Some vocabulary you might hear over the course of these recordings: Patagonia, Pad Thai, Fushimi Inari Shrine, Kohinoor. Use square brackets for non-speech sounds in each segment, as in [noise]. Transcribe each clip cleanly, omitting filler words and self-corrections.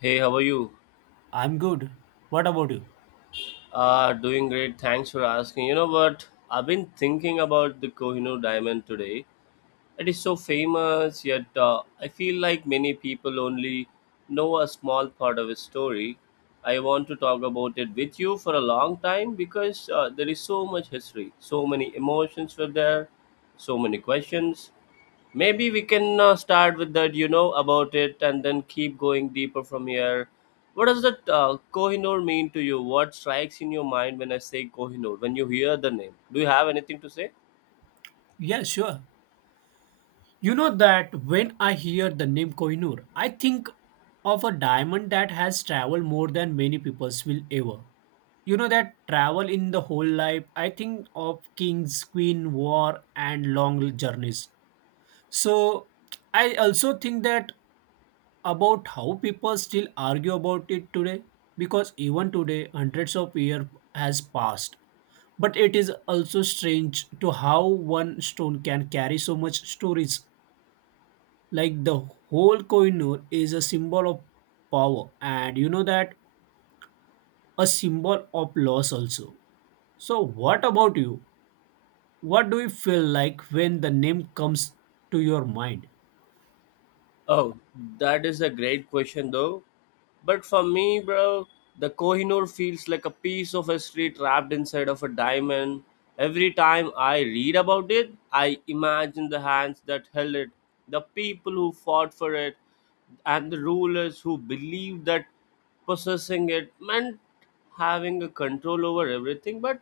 Hey, how are you? I'm good. What about you? Doing great. Thanks for asking. You know what? I've been thinking about the Kohinoor diamond today. It is so famous, yet I feel like many people only know a small part of his story. I want to talk about it with you for a long time because there is so much history, so many emotions were there, so many questions. Maybe we can start with that, about it, and then keep going deeper from here. What does that Kohinoor mean to you? What strikes in your mind when I say Kohinoor, when you hear the name? Do you have anything to say? Yeah, sure. You know that when I hear the name Kohinoor, I think of a diamond that has traveled more than many peoples will ever. You know that travel in the whole life, I think of kings, queen, war, and long journeys. So I also think that about how people still argue about it today because even today hundreds of years has passed. But it is also strange to how one stone can carry so much stories. Like the whole Kohinoor is a symbol of power, and you know that a symbol of loss also. So, what about you? What do you feel like when the name comes to your mind? Oh, that is a great question though. But for me, bro, the Kohinoor feels like a piece of history trapped inside of a diamond. Every time I read about it, I imagine the hands that held it, the people who fought for it, and the rulers who believed that possessing it meant having a control over everything. But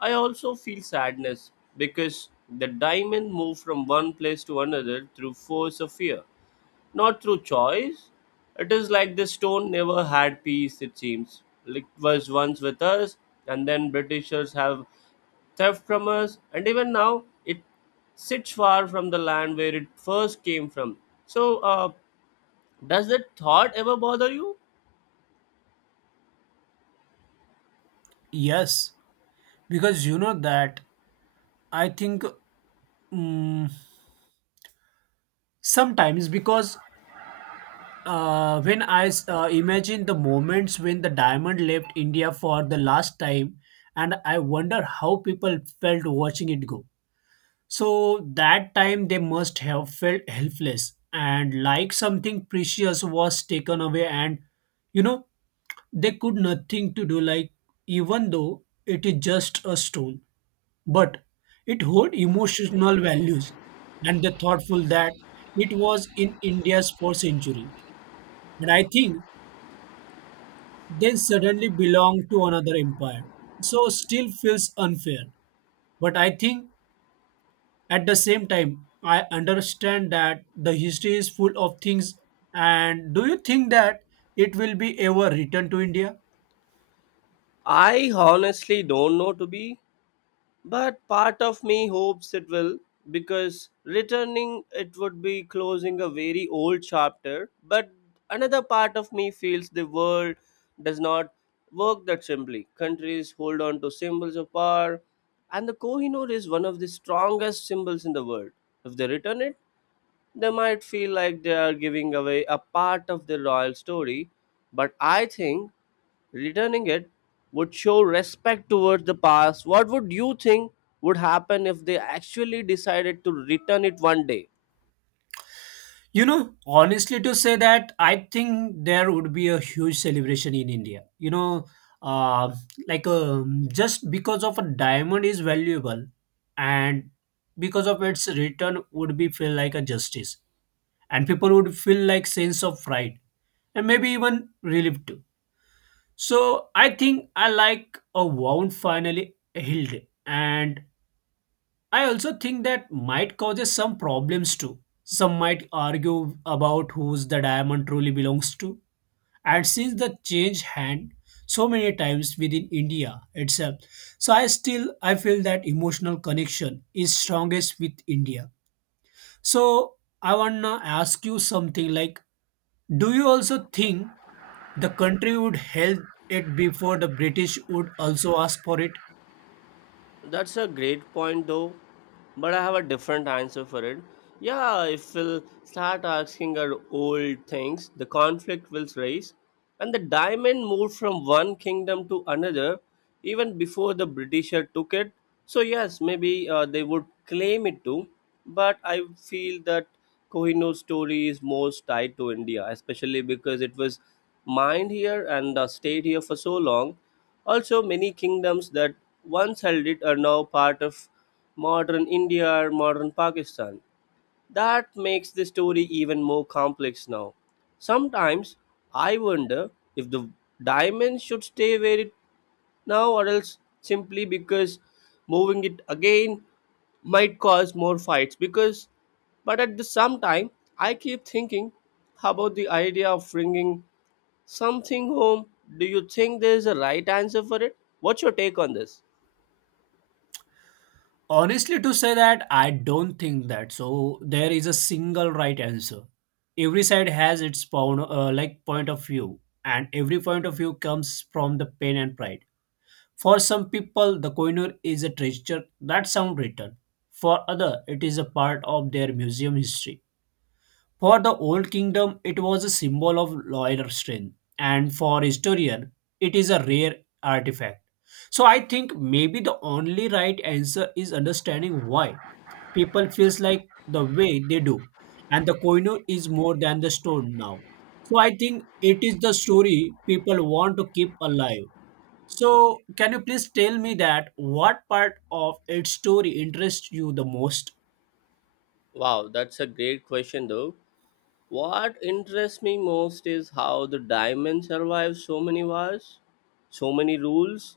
I also feel sadness because the diamond moved from one place to another through force of fear, not through choice. It is like the stone never had peace, it seems. It was once with us, and then Britishers have theft from us, and even now it sits far from the land where it first came from. So, does that thought ever bother you? Yes, because you know that I think mm sometimes because when I imagine the moments when the diamond left India for the last time, and I wonder how people felt watching it go. So that time they must have felt helpless and like something precious was taken away, and you know they could nothing to do. Like even though it is just a stone, but it hold emotional values, and the thoughtful that it was in India's fourth century, and I think then suddenly belong to another empire. So still feels unfair. But I think at the same time, I understand that the history is full of things. And do you think that it will be ever returned to India? I honestly don't know to be. But part of me hopes it will, because returning it would be closing a very old chapter. But another part of me feels the world does not work that simply. Countries hold on to symbols of power, and the Kohinoor is one of the strongest symbols in the world. If they return it, they might feel like they are giving away a part of the royal story, but I think returning it would show respect towards the past. What would you think would happen if they actually decided to return it one day? You know, honestly, to say that, I think there would be a huge celebration in India. Uh, just because of a diamond is valuable, and because of its return would be feel like a justice and people would feel like sense of pride and maybe even relief too. So I think I like a wound finally healed, and I also think that might causes some problems too. Some might argue about whose the diamond truly belongs to, and since the change hand so many times within India itself, so I still I feel that emotional connection is strongest with India, so I wanna ask you something like, do you also think the country would help it before the British would also ask for it? That's a great point though, but I have a different answer for it. Yeah, if we'll start asking our old things, the conflict will rise, and the diamond moved from one kingdom to another even before the Britisher took it. So, yes, maybe they would claim it too, but I feel that Kohinoor story is most tied to India, especially because it was mind here and stayed here for so long. Also, many kingdoms that once held it are now part of modern India or modern Pakistan. That makes the story even more complex now. Sometimes I wonder if the diamond should stay where it now or else, simply because moving it again might cause more fights. Because but at the same time, I keep thinking about the idea of bringing something home. Do you think there's a right answer for it? What's your take on this? Honestly, to say that, I don't think that. So there is a single right answer. Every side has its point, like point of view, and every point of view comes from the pain and pride. For some people, the coiner is a treasure that sound written. For other, it is a part of their museum history. For the Old Kingdom, it was a symbol of loyal strength, and for historian, it is a rare artifact. So I think maybe the only right answer is understanding why people feels like the way they do, and the koino is more than the stone now. So I think it is the story people want to keep alive. So can you please tell me that what part of its story interests you the most? Wow, that's a great question though. What interests me most is how the diamond survives so many wars, so many rules,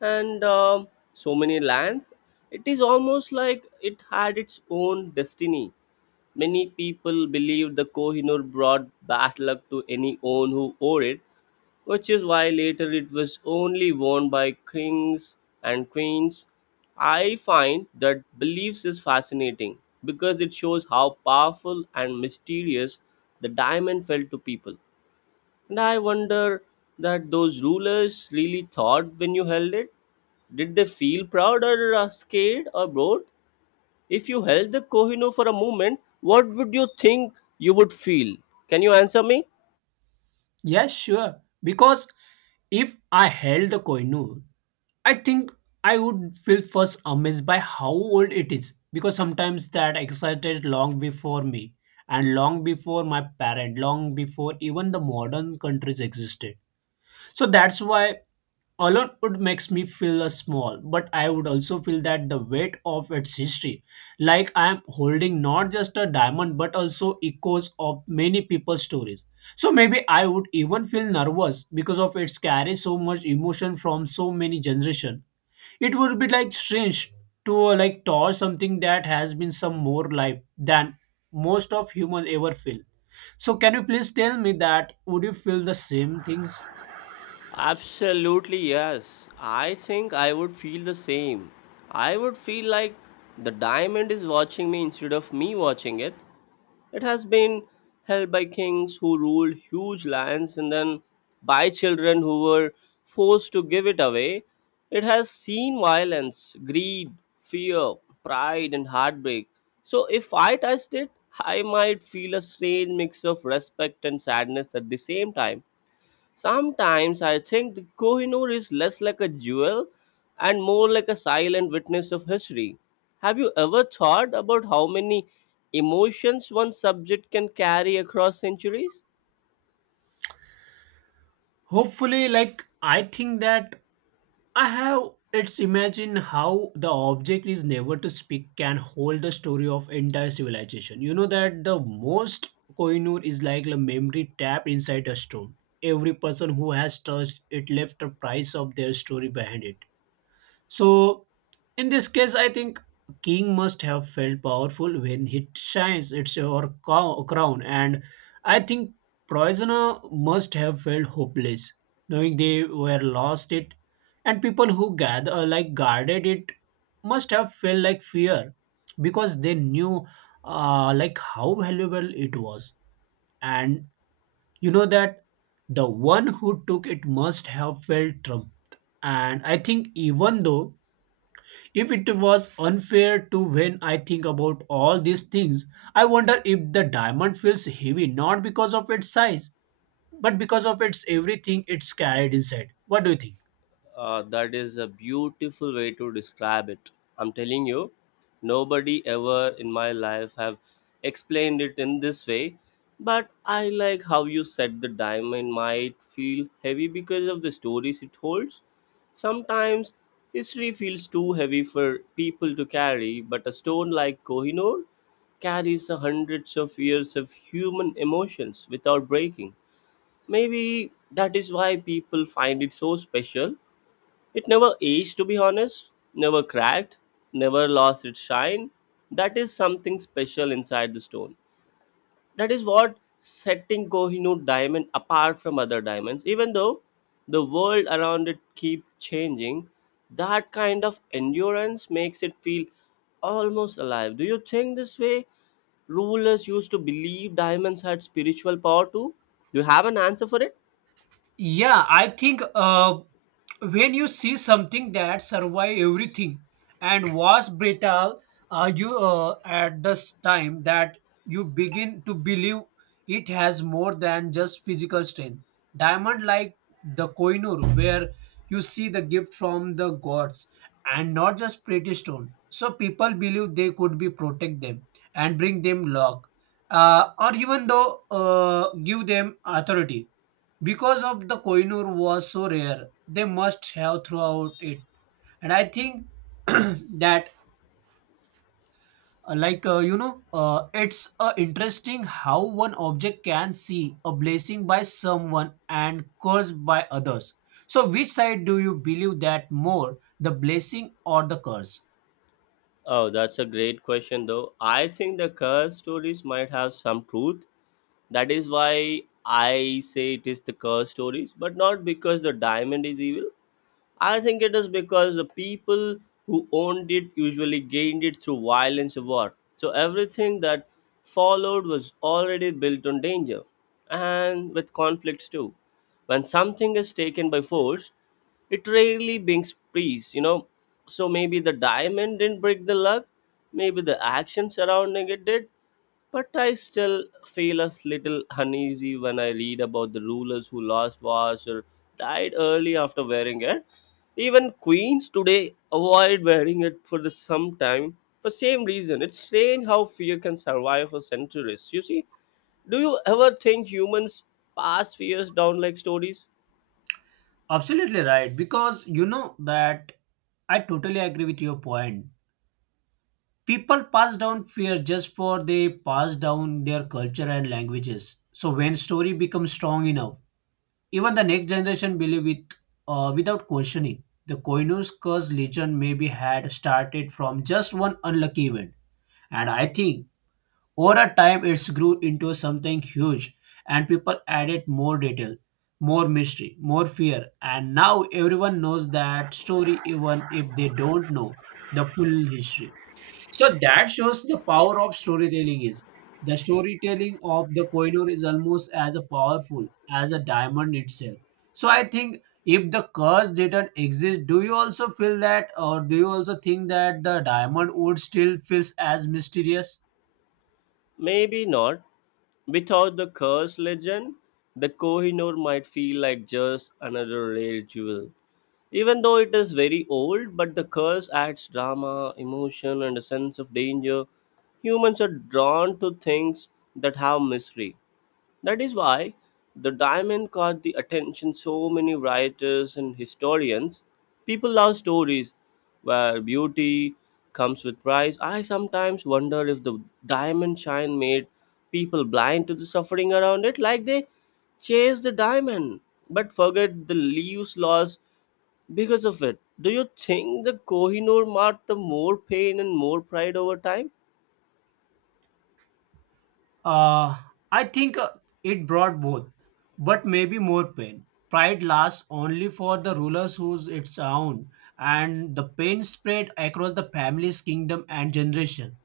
and so many lands. It is almost like it had its own destiny. Many people believe the Kohinoor brought bad luck to any own who owed it, which is why later it was only worn by kings and queens. I find that beliefs is fascinating because it shows how powerful and mysterious the diamond felt to people. And I wonder that those rulers really thought when you held it. Did they feel proud or scared or bored? If you held the Kohinoor for a moment, what would you think you would feel? Can you answer me? Yes, sure. Because if I held the Koinur, I think I would feel first amazed by how old it is. Because sometimes that excited long before me and long before my parent, long before even the modern countries existed, so that's why alone would makes me feel small, but I would also feel that the weight of its history, like I am holding not just a diamond but also echoes of many people's stories. So maybe I would even feel nervous because of its carry so much emotion from so many generation. It would be like strange to like toss something that has been some more life than most of human ever feel. So can you please tell me that would you feel the same things? Absolutely, yes. I think I would feel the same. I would feel like the diamond is watching me instead of me watching it. It has been held by kings who ruled huge lands and then by children who were forced to give it away. It has seen violence, greed, fear, pride, and heartbreak. So if I touched it, I might feel a strange mix of respect and sadness at the same time. Sometimes I think the Kohinoor is less like a jewel and more like a silent witness of history. Have you ever thought about how many emotions one subject can carry across centuries? Hopefully, like I think that I have it's imagine how the object is never to speak can hold the story of entire civilization. You know that the most Kohinoor is like a memory tap inside a stone. Every person who has touched it left a price of their story behind it. So, in this case, I think king must have felt powerful when he shines its or crown, and I think prisoner must have felt hopeless, knowing they were lost it, and people who gather like guarded it must have felt like fear because they knew like how valuable it was, and you know that the one who took it must have felt trumped, and I think even though if it was unfair to when I think about all these things, I wonder if the diamond feels heavy not because of its size, but because of its everything it's carried inside. What do you think? That is a beautiful way to describe it. I'm telling you, nobody ever in my life have explained it in this way. But I like how you said the diamond might feel heavy because of the stories it holds. Sometimes history feels too heavy for people to carry, but a stone like Kohinoor carries hundreds of years of human emotions without breaking. Maybe that is why people find it so special. It never aged, to be honest, never cracked, never lost its shine. That is something special inside the stone. That is what setting Kohinoor diamond apart from other diamonds. Even though the world around it keep changing, that kind of endurance makes it feel almost alive. Do you think this way rulers used to believe diamonds had spiritual power too? Do you have an answer for it? Yeah, I think when you see something that survive everything and was brittle, you at this time that you begin to believe it has more than just physical strength. Diamond like the Koinur, where you see the gift from the gods and not just pretty stone. So people believe they could be protect them and bring them luck, or even though give them authority because of the Koinur was so rare, they must have throughout it. And I think [clears throat] that, like you know, it's interesting how one object can see a blessing by someone and curse by others. So, which side do you believe that more, the blessing or the curse? Oh, that's a great question, though. I think the curse stories might have some truth. That is why I say it is the curse stories, but not because the diamond is evil. I think it is because the people who owned it usually gained it through violence or war. So everything that followed was already built on danger and with conflicts too. When something is taken by force, it rarely brings peace, So maybe the diamond didn't break the luck, maybe the action surrounding it did, but I still feel a little uneasy when I read about the rulers who lost wars or died early after wearing it, even queens today avoid wearing it for the some time for same reason. It's strange how fear can survive for centuries. You see, do you ever think humans pass fears down like stories? Absolutely right, because you know that I totally agree with your point. People pass down fear just for they pass down their culture and languages. So when story becomes strong enough, even the next generation believe it without questioning. The koinu's curse legend maybe had started from just one unlucky event, and I think over a time it's grew into something huge, and people added more detail, more mystery, more fear, and now everyone knows that story even if they don't know the full history. So that shows the power of storytelling is. The storytelling of the Kohinoor is almost as powerful as a diamond itself. So I think if the curse didn't exist, do you also feel that, or do you also think that the diamond would still feels as mysterious? Maybe not. Without the curse legend, the Kohinoor might feel like just another rare jewel. Even though it is very old, but the curse adds drama, emotion, and a sense of danger. Humans are drawn to things that have mystery. That is why the diamond caught the attention so many writers and historians. People love stories where beauty comes with price. I sometimes wonder if the diamond shine made people blind to the suffering around it, like they chased the diamond but forget the leaves lost because of it. Do you think the Kohinoor marked the more pain and more pride over time? Uh, I think it brought both, but maybe more pain. Pride lasts only for the rulers whose its own, and the pain spread across the family's kingdom and generation.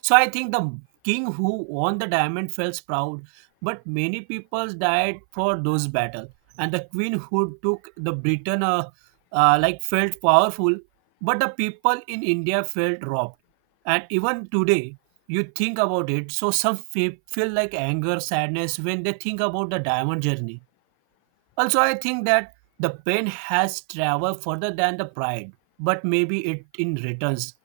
So I think the king who won the diamond felt proud, but many people died for those battles. And the queen who took the Britain like felt powerful, but the people in India felt robbed. And even today, you think about it, so some feel like anger, sadness when they think about the diamond journey. Also, I think that the pen has traveled further than the pride, but maybe it in returns.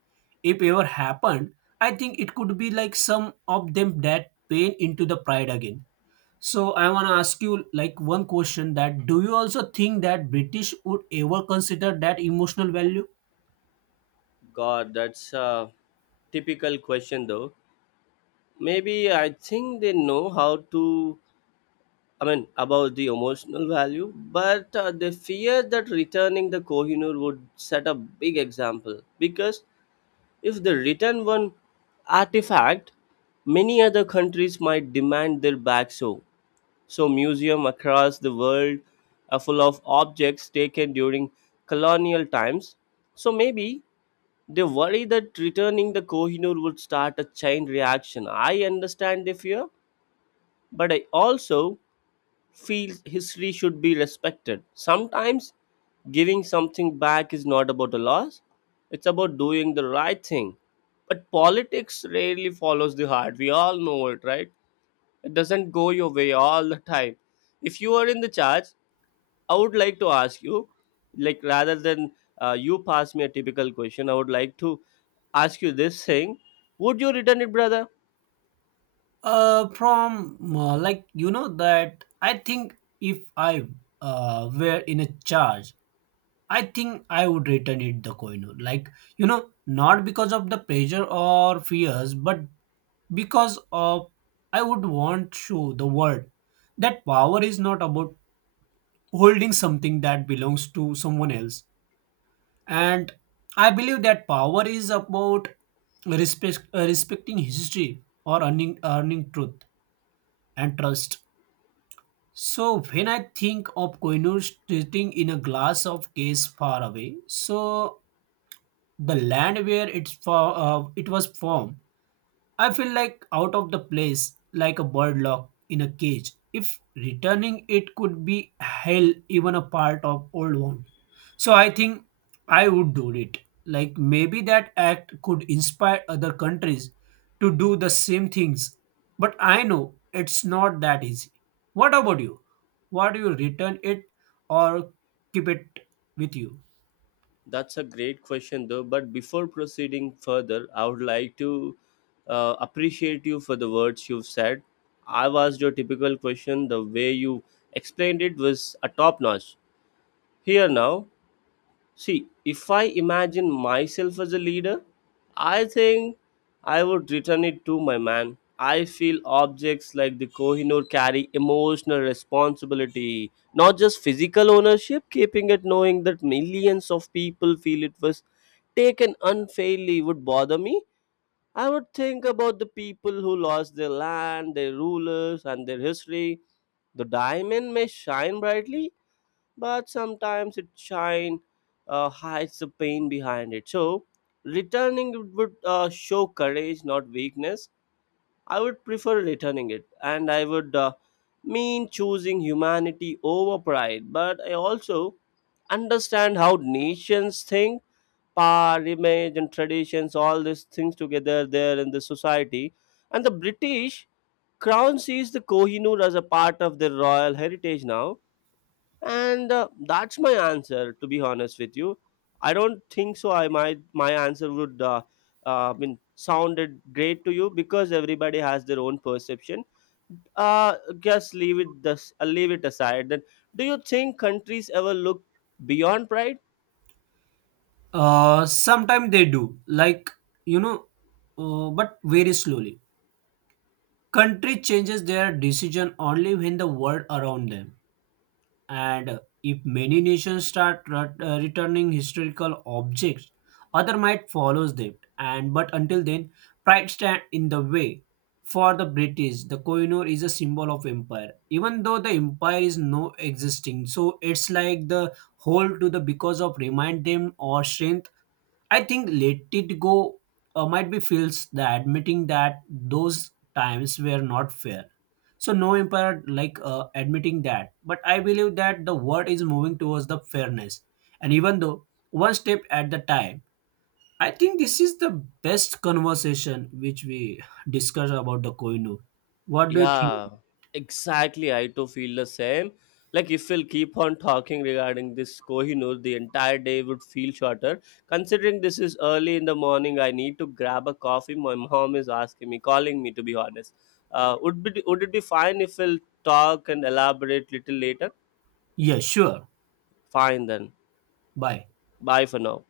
If ever happened, I think it could be like some of them that pain into the pride again. So I wanna ask you like one question that do you also think that British would ever consider that emotional value? God, that's a typical question though. Maybe I think they know how to, I mean, about the emotional value, but they fear that returning the Kohinoor would set a big example. Because if they return one artifact, many other countries might demand their back. So museum across the world are full of objects taken during colonial times. So maybe they worry that returning the Kohinoor would start a chain reaction. I understand the fear, but I also feel history should be respected. Sometimes giving something back is not about a loss, it's about doing the right thing. But politics rarely follows the heart. We all know it, right? It doesn't go your way all the time. If you are in the charge, I would like to ask you, like rather than you pass me a typical question, I would like to ask you this thing. Would you return it, brother? From like you know that I think if I were in a charge, I think I would return it the coin. Like, you know, not because of the pressure or fears, but because of I would want to the world that power is not about holding something that belongs to someone else. And I believe that power is about respect, respecting history or earning truth and trust. So when I think of Koinur sitting in a glass of case far away, so the land where it was formed, I feel like out of the place, like a bird locked in a cage. If returning it could be hell even a part of old one, so I think I would do it. Like maybe that act could inspire other countries to do the same things, but I know it's not that easy. What about you? What do you return it or keep it with you? That's a great question, though. But before proceeding further, I would like to appreciate you for the words you've said. I've asked your typical question. The way you explained it was a top notch. Here now, see, if I imagine myself as a leader, I think I would return it to my man. I feel objects like the Kohinoor carry emotional responsibility, not just physical ownership. Keeping it knowing that millions of people feel it was taken unfairly would bother me. I would think about the people who lost their land, their rulers, and their history. The diamond may shine brightly, but sometimes its shine hides the pain behind it. So, returning it would show courage, not weakness. I would prefer returning it, and I would, mean, choosing humanity over pride. But I also understand how nations think. Par, image, and traditions, all these things together there in the society. And the British crown sees the Kohinoor as a part of their royal heritage now. And that's my answer, to be honest with you. I don't think so. I might, my answer would, I mean, sounded great to you because everybody has their own perception. Just leave it. Thus, leave it aside. Then, do you think countries ever look beyond pride? Sometimes they do, like you know, but very slowly. Country changes their decision only when the world around them, and if many nations start returning historical objects, other might follow them. And but until then, pride stand in the way. For the British, the Kohinoor is a symbol of empire, even though the empire is no existing. So it's like the hold to the because of remind them or strength. I think Let It Go might be feels the admitting that those times were not fair. So no empire like admitting that, but I believe that the world is moving towards the fairness, and even though one step at the time. I think this is the best conversation which we discuss about the Koinur. What do you think? Yeah, exactly. I too feel the same. Like if we'll keep on [laughs] talking regarding this Kohinoor, the entire day would feel shorter. Considering this is early in the morning, I need to grab a coffee. My mom is asking me, calling me to be honest. Would it be fine if we'll talk and elaborate little later? Yeah, sure. Fine then. Bye. Bye for now.